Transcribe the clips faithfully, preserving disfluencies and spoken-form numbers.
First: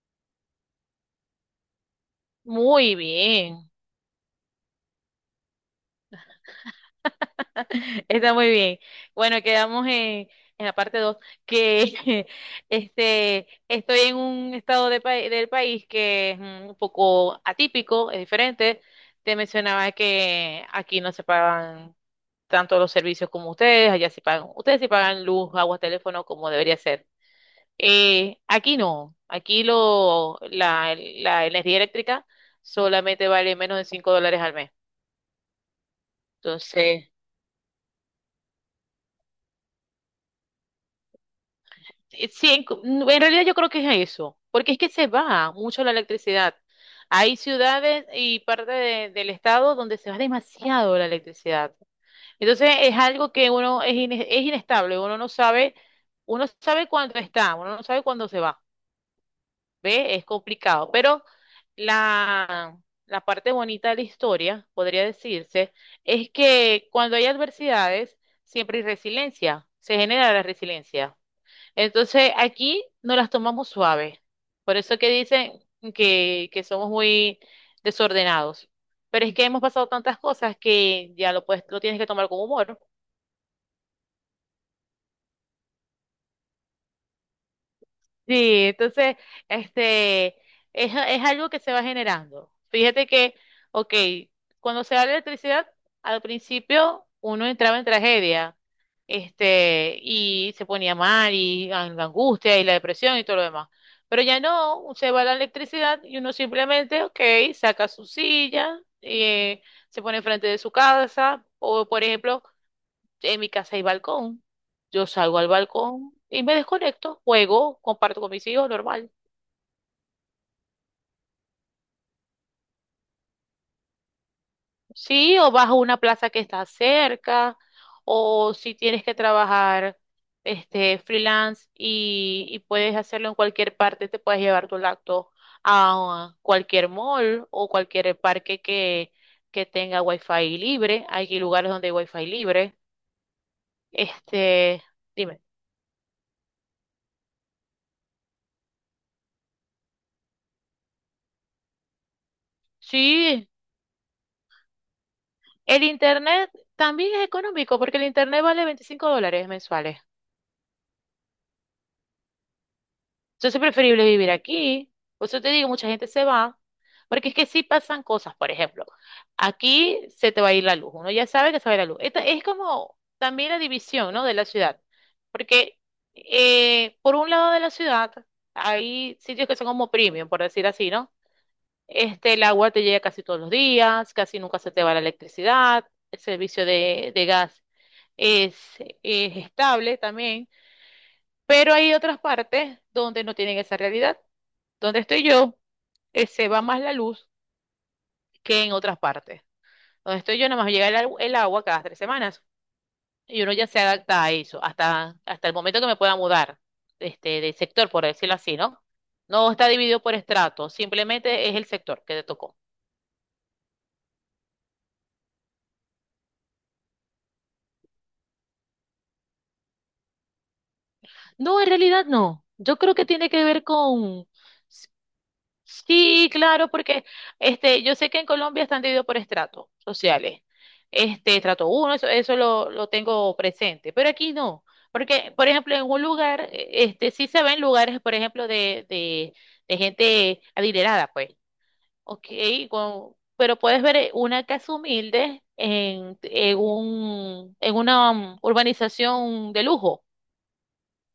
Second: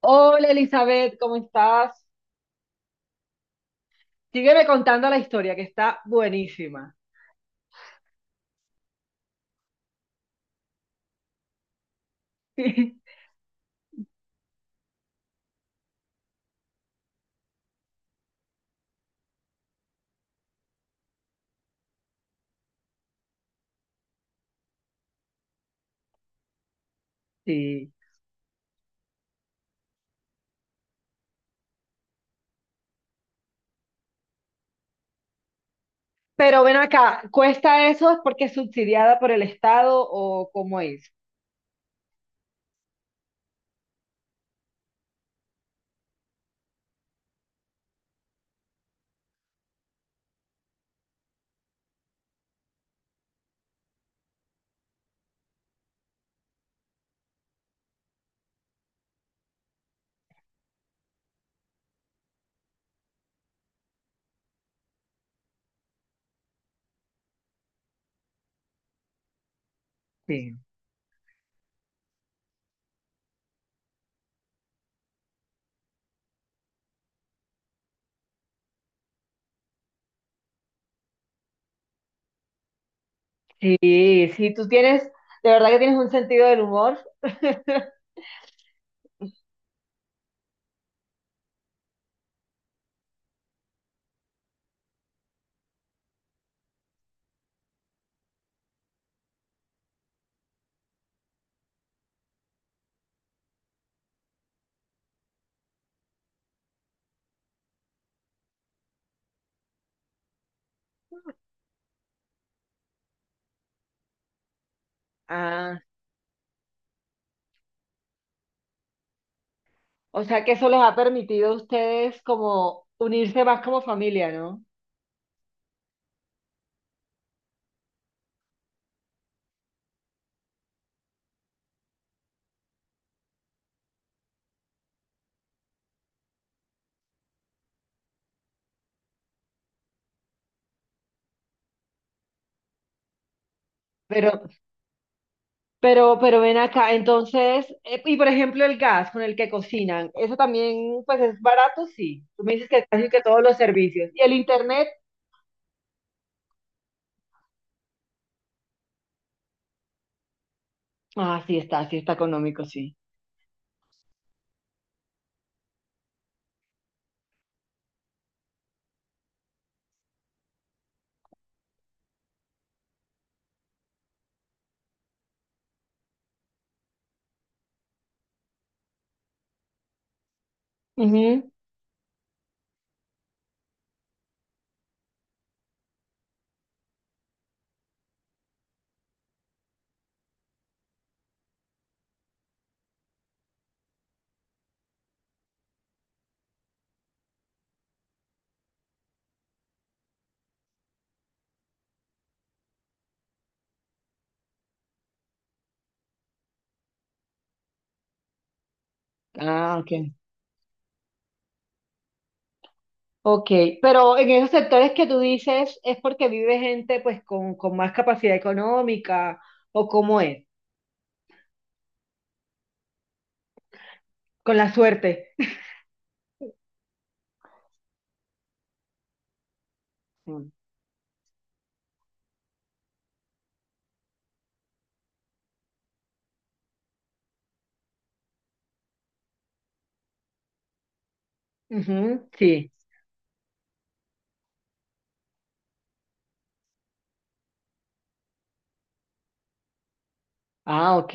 Hola Elizabeth, ¿cómo estás? Muy bien. Sígueme contando la historia que está buenísima. Está muy bien. Bueno, quedamos en, en la parte dos que este, estoy en un estado de pa- del país que es un poco atípico, es diferente. Te mencionaba que aquí no se pagan tanto los servicios como ustedes, allá se pagan, ustedes sí pagan luz, agua, teléfono como debería ser. Sí. Eh, aquí no, aquí lo, la, la energía eléctrica solamente vale menos de cinco dólares al mes. Pero ven Entonces, acá, ¿cuesta eso? ¿Es porque es subsidiada por el Estado o cómo es? Eh, sí, en, cu- en realidad yo creo que es eso, porque es que se va mucho la electricidad. Hay ciudades y parte de- del estado donde se va demasiado la electricidad. Entonces es algo que uno es, ine- es inestable, uno no sabe, uno sabe cuándo está, uno no sabe cuándo se va. ¿Ve? Es complicado, pero la, la parte bonita de la historia, podría decirse, es que cuando hay adversidades, siempre hay resiliencia, se genera la Sí. resiliencia. Entonces aquí no las tomamos suaves. Por eso que dicen que, que somos muy desordenados. Pero es que hemos pasado tantas cosas que ya lo, puedes, lo tienes que tomar con humor. Sí, sí, tú tienes, de verdad que tienes un sentido del humor. Sí, entonces, este, es, es algo que se va generando. Fíjate que, ok, cuando se da la electricidad, al principio uno entraba en tragedia, este, y se ponía mal, y an- la angustia, y la depresión, y todo lo demás. Pero ya no, se va la electricidad y uno simplemente, ok, saca su silla, eh, se pone enfrente de su casa, o por ejemplo, en mi casa hay balcón. Yo salgo al Ah, balcón y me desconecto, juego, comparto con mis hijos, normal. o sea que eso les ha permitido a ustedes como unirse más como familia, ¿no? Sí, o vas a una plaza que está cerca, o si tienes que trabajar este freelance y, y puedes hacerlo en cualquier parte, te puedes llevar tu laptop a cualquier mall o cualquier parque que, que tenga wifi libre. Hay lugares donde hay wifi libre. Pero Este, Dime. Pero, pero ven acá, entonces, eh, y por ejemplo el gas con el que cocinan, eso también pues es barato, sí. Tú me dices que casi que todos Sí, los servicios. ¿Y el internet? el internet también es económico porque el internet vale veinticinco dólares mensuales. Ah, sí está, sí está económico, sí. Entonces es preferible vivir aquí. Por eso te digo, mucha gente se va. Porque es que sí pasan cosas, por ejemplo, aquí se te va a ir la luz. Uno ya sabe que se va a ir la luz. Esta es como también la división, ¿no?, de la ciudad. Porque eh, por un lado de la ciudad hay sitios que son como premium, por decir así, ¿no? Ujú. Este, el agua te llega casi todos los días, casi nunca se te va la electricidad, el servicio de, de gas es, es estable también, pero hay otras partes donde no tienen esa realidad. Donde estoy yo, eh, se va más la luz que en otras partes. Donde estoy yo, nada más llega el, agu- el agua cada tres semanas y uno ya se adapta a eso, hasta, hasta el momento que me pueda mudar, este, de sector, por decirlo así, ¿no? No está Ah, ok. dividido por estrato, simplemente es el sector que te tocó. Ok, pero en esos sectores que tú dices, ¿es porque vive gente pues con, con más capacidad económica o cómo es? No, en realidad no. Yo creo que tiene que ver con, Con la suerte. sí, claro, porque este, yo sé que en Colombia están divididos por estratos sociales. Mm. Este, estrato uno, eso, eso lo, lo tengo presente, pero aquí no, porque, por ejemplo, en un lugar, eh, este, sí se ven lugares, por ejemplo, de, de, de gente adinerada, pues, ok, Ujú, sí. con- pero puedes ver eh, una casa humilde en, en un, en una um, urbanización de lujo. Ah, ok.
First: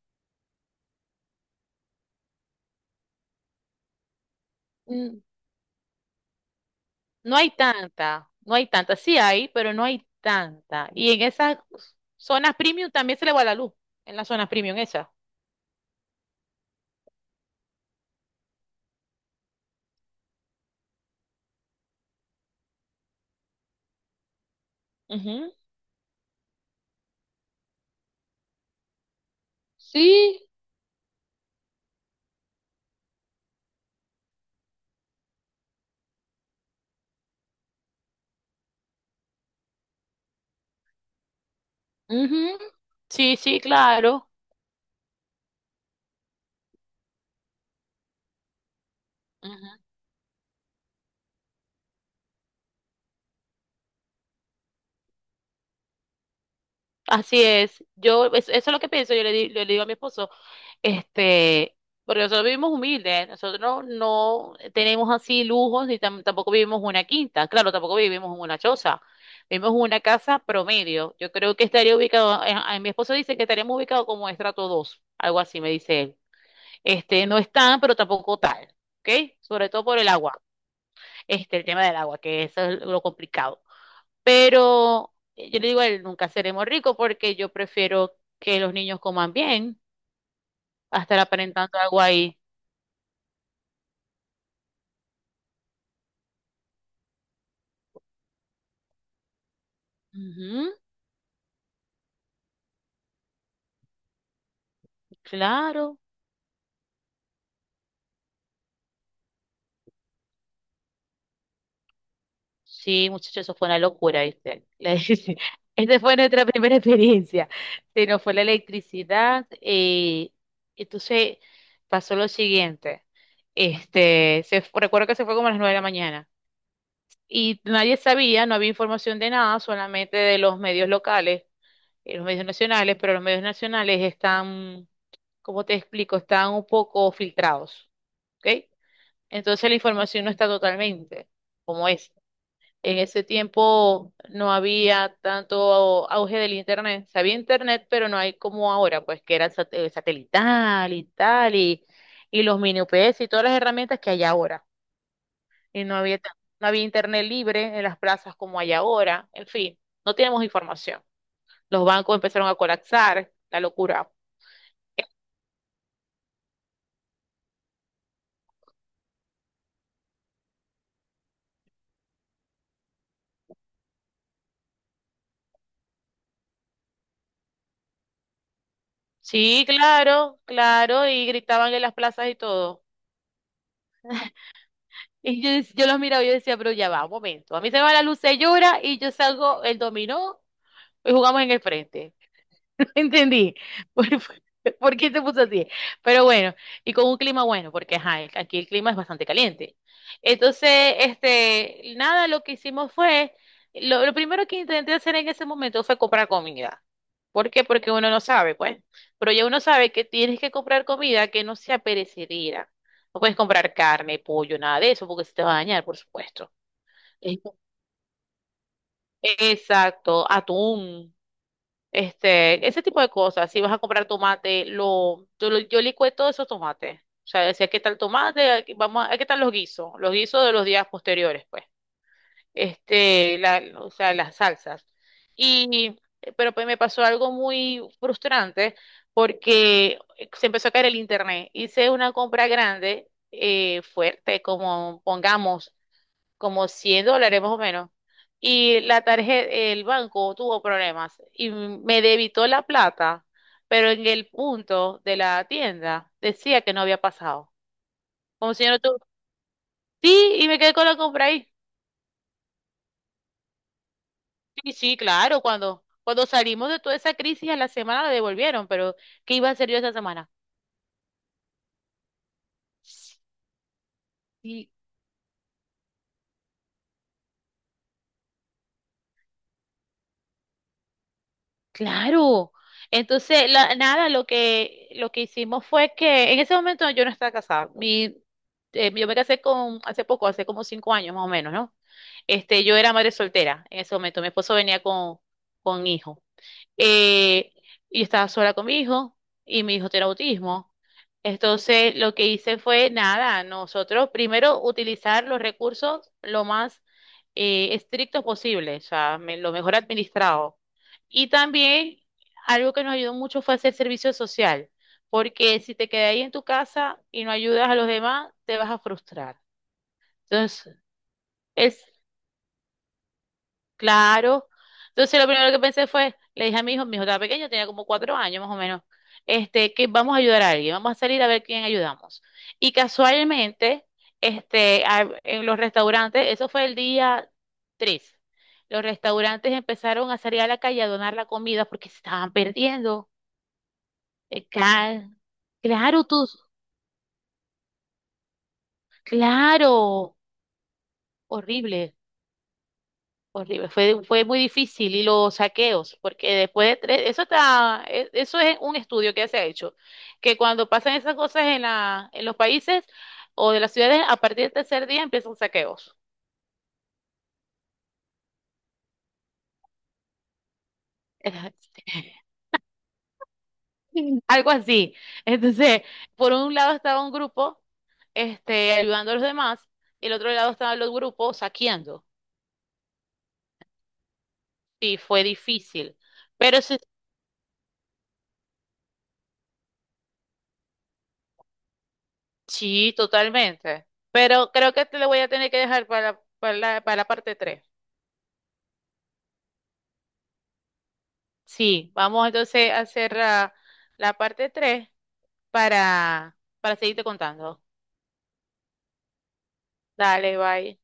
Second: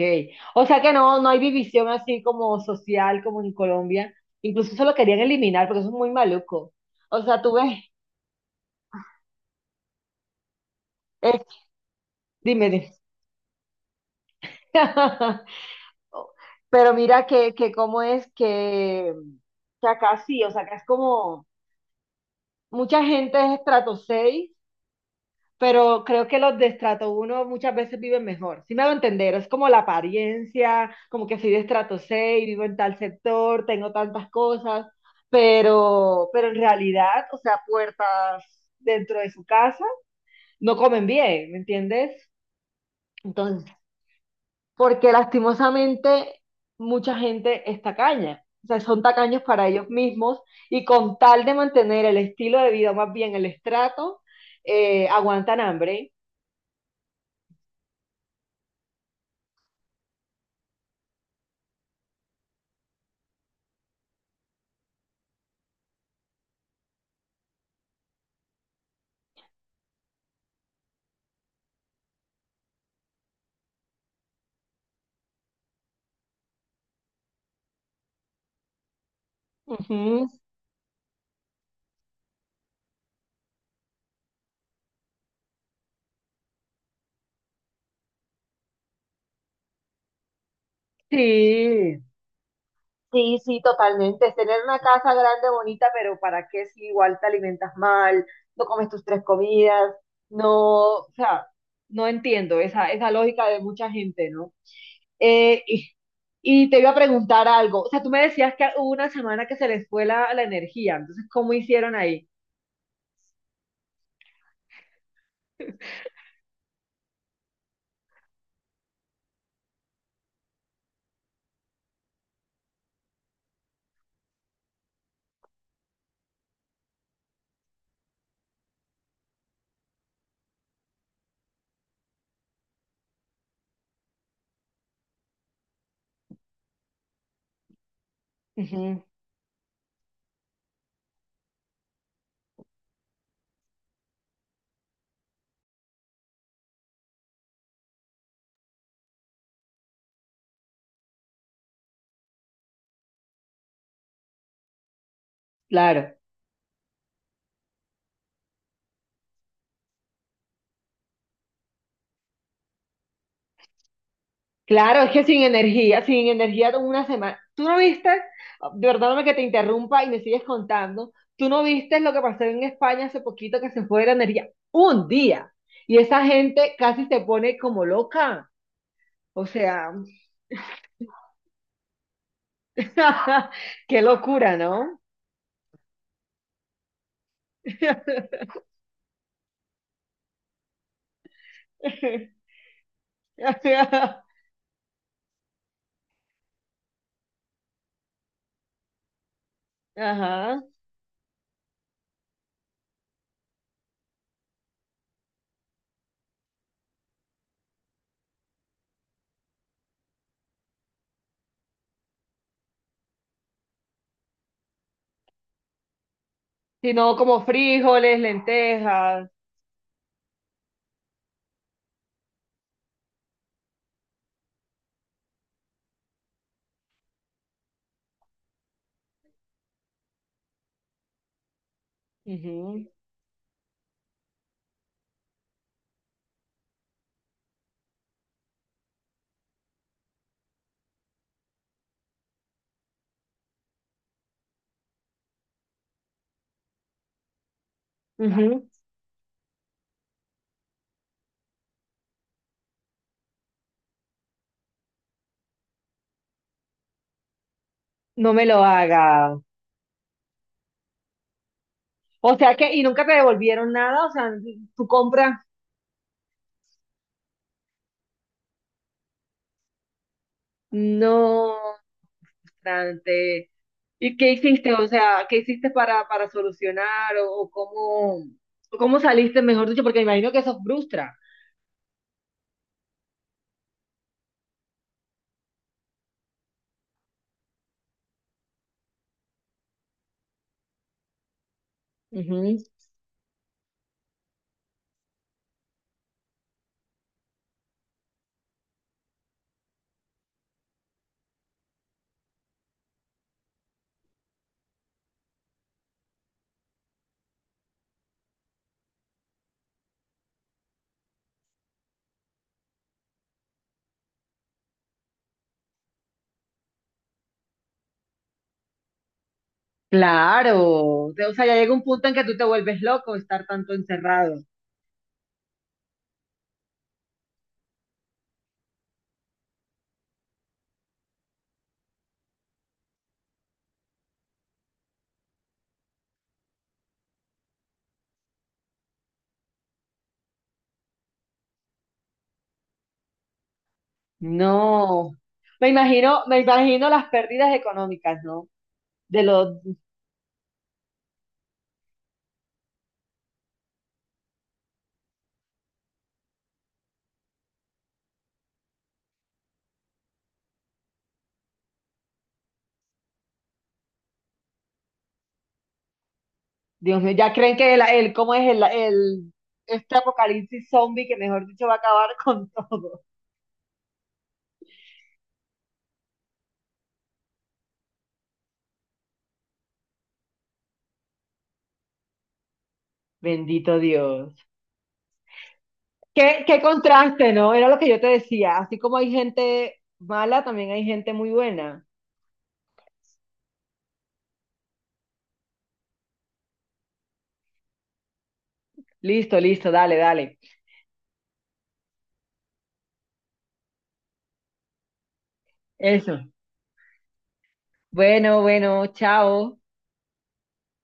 O sea que no, no hay división así como social, como en Colombia. Incluso eso lo querían eliminar porque eso es muy maluco. O No sea, hay tú ves, tanta, no hay tanta. Sí hay, pero no hay tanta. Y en esas es- zonas dime, premium dime. también se le va la luz, en las zonas premium esas. Pero mira que, que cómo es que, que acá sí, o sea, acá es como mucha gente es estrato seis, Ujú. pero creo que los de estrato uno muchas veces viven mejor. Si me hago entender, es como la Sí, apariencia, como que soy de estrato seis, vivo en tal sector, tengo tantas cosas, pero, pero en realidad, o sea, puertas dentro de su casa no comen bien, ¿me entiendes? ujú. Sí, sí, Entonces, claro. porque lastimosamente mucha gente es tacaña. O sea, son tacaños para Ujú. ellos mismos y con tal de mantener el estilo de vida, más bien el estrato, eh, aguantan hambre. Así es. Yo, es- eso es lo que pienso. Yo le, di- le digo a mi esposo. Este, Porque nosotros vivimos humildes, nosotros no no tenemos así lujos y tam- tampoco vivimos una quinta, claro, tampoco vivimos en una choza, vivimos en una casa promedio. Yo creo que estaría ubicado, eh, eh, mi esposo dice que estaríamos ubicados como estrato dos, algo así me dice él. Este, no es tan, pero tampoco tal, ¿ok? Sobre todo por el Ujú. agua, este, el tema del agua, que eso es lo complicado. Pero eh, yo le digo a él, nunca seremos ricos porque yo prefiero que los niños coman bien, a estar aparentando algo Sí, ahí. sí, sí, totalmente. Es tener una casa grande, bonita, pero ¿para qué si igual te alimentas mal, no comes tus tres comidas? Ujú, No, o sea, no entiendo esa, esa lógica de mucha gente, ¿no? Eh, y, claro, y te iba a preguntar algo. O sea, tú me decías que hubo una semana que se les fue la, la energía, entonces, ¿cómo hicieron ahí? sí, muchachos, eso fue una locura, ¿viste? La- Esta fue nuestra primera experiencia. Se nos fue la electricidad, eh, entonces pasó lo siguiente. Este, se, fu- recuerdo que se fue como a las nueve de la mañana y nadie sabía, no había información de nada, solamente de los medios locales, eh, los medios nacionales, pero los medios nacionales están, ¿cómo te explico? Están un poco filtrados, ¿ok? Ujú, Entonces la información no está totalmente como es. En ese tiempo no había tanto auge del internet. Se había internet, pero no hay como ahora, pues que era el sat- el satelital y tal, y, y los mini U P S y todas las herramientas que hay ahora. Y no claro. había, tan- no había internet libre en las plazas como hay ahora. En fin, no tenemos información. Los bancos empezaron a colapsar, la locura. Claro, es que sin energía, sin energía de una semana. Tú no viste, perdóname que te interrumpa y me sigues contando, tú no viste lo que pasó en España hace poquito que se fue la energía un día y esa gente casi se pone como loca. O Sí, sea, claro, claro, y gritaban en las plazas y todo. qué locura, ¿no? Y yo, dec- yo los miraba y yo decía, pero ya va, un momento. A mí se me va la luz, se llora y yo salgo el dominó. Hoy jugamos en el frente. No entendí. ¿Por, por por qué se puso así? Pero bueno, y con un clima bueno, porque ajá, el- aquí el clima es bastante caliente. Ajá. Entonces, este, nada, lo que hicimos fue, lo, lo primero que intenté hacer en ese momento fue comprar comida. ¿Por qué? Porque uno no sabe, pues. Pero ya uno sabe que tienes que comprar comida que no sea perecedera. No puedes comprar carne, pollo, nada de eso, porque se te va a dañar, por supuesto. Sino como Ex- frijoles, lentejas. Exacto, atún. Este, ese tipo de cosas. Si vas a comprar tomate, lo, yo, lo- yo licué todos esos tomates. O sea, decía, ¿qué tal tomate? Aquí- Vamos a, ¿qué tal los guisos? Los guisos de los días posteriores, pues. Este, la, o sea, las salsas. Y, pero pues me pasó algo muy frustrante porque se empezó a caer el internet. Hice una compra grande, eh, fuerte, como pongamos como cien dólares más o menos. Ujú, ujú. Y la tarjeta, el banco tuvo problemas y me debitó la plata, pero en el punto de la tienda decía que no había pasado. No me Como lo si yo no tu- haga. Sí, y me quedé con la compra ahí. O sea que, y nunca te devolvieron nada, o sea, Sí, tu sí, claro, compra. cuando, cuando salimos de toda esa crisis a la semana la devolvieron, pero ¿qué iba a hacer yo esa semana? No, frustrante. ¿Y qué Sí, hiciste? O sea, ¿qué hiciste para, para solucionar o, o cómo, o cómo saliste, mejor dicho? Porque me imagino que eso frustra. claro. Entonces, la- nada, lo que, lo que hicimos fue que en ese momento yo no estaba casada. Mi, eh, yo me casé con, hace poco, hace como cinco años más o menos, ¿no? Ujú. Este, yo era madre soltera en ese momento. Mi esposo venía con, con hijo, eh, y estaba sola con mi hijo y mi hijo tiene autismo. Entonces, lo que hice fue nada, nosotros primero utilizar los recursos lo más eh, estrictos posible, o sea, me- lo mejor administrado. Y también algo que nos ayudó mucho fue hacer servicio social, porque si te quedas ahí en tu casa y no ayudas a los demás, te vas a frustrar. Claro. Entonces, O sea, ya el llega un punto en que tú te vuelves loco estar tanto encerrado. claro. Entonces lo primero que pensé fue, le dije a mi hijo, mi hijo estaba pequeño, tenía como cuatro años más o menos, este, que vamos a ayudar a alguien, vamos a salir a ver quién ayudamos. Y casualmente, este, a- en los restaurantes, eso fue el día tres, los restaurantes empezaron a salir a la calle a donar la comida porque se estaban perdiendo. Eh, ca- No. Me Claro, imagino, tú, me imagino las pérdidas económicas, ¿no? De los, claro, horrible. Horrible, fue, fue muy difícil y los saqueos, porque después de tres, eso está, e- eso es un estudio que se ha hecho, que cuando pasan esas cosas en la, en los países o de las ciudades, a partir del tercer día empiezan saqueos. Dios mío, ya creen que el, el- cómo es el, el, este apocalipsis zombie que mejor dicho va a acabar con todo. Algo así. Entonces, por un lado estaba un grupo, este, ayudando a los demás, y el otro lado estaban los grupos saqueando. Bendito Dios. Y fue difícil. Qué, qué Pero sí, contraste, ¿no? Era lo que yo te decía. Así como hay gente mala, también hay gente muy buena. sí, totalmente. Pero creo que te lo voy a tener que dejar para, para la, para la parte tres. Listo, listo, dale, dale. Sí, vamos entonces a hacer ah, la, parte tres Eso. para, para seguirte contando. Bueno, bueno, chao. Dale, bye.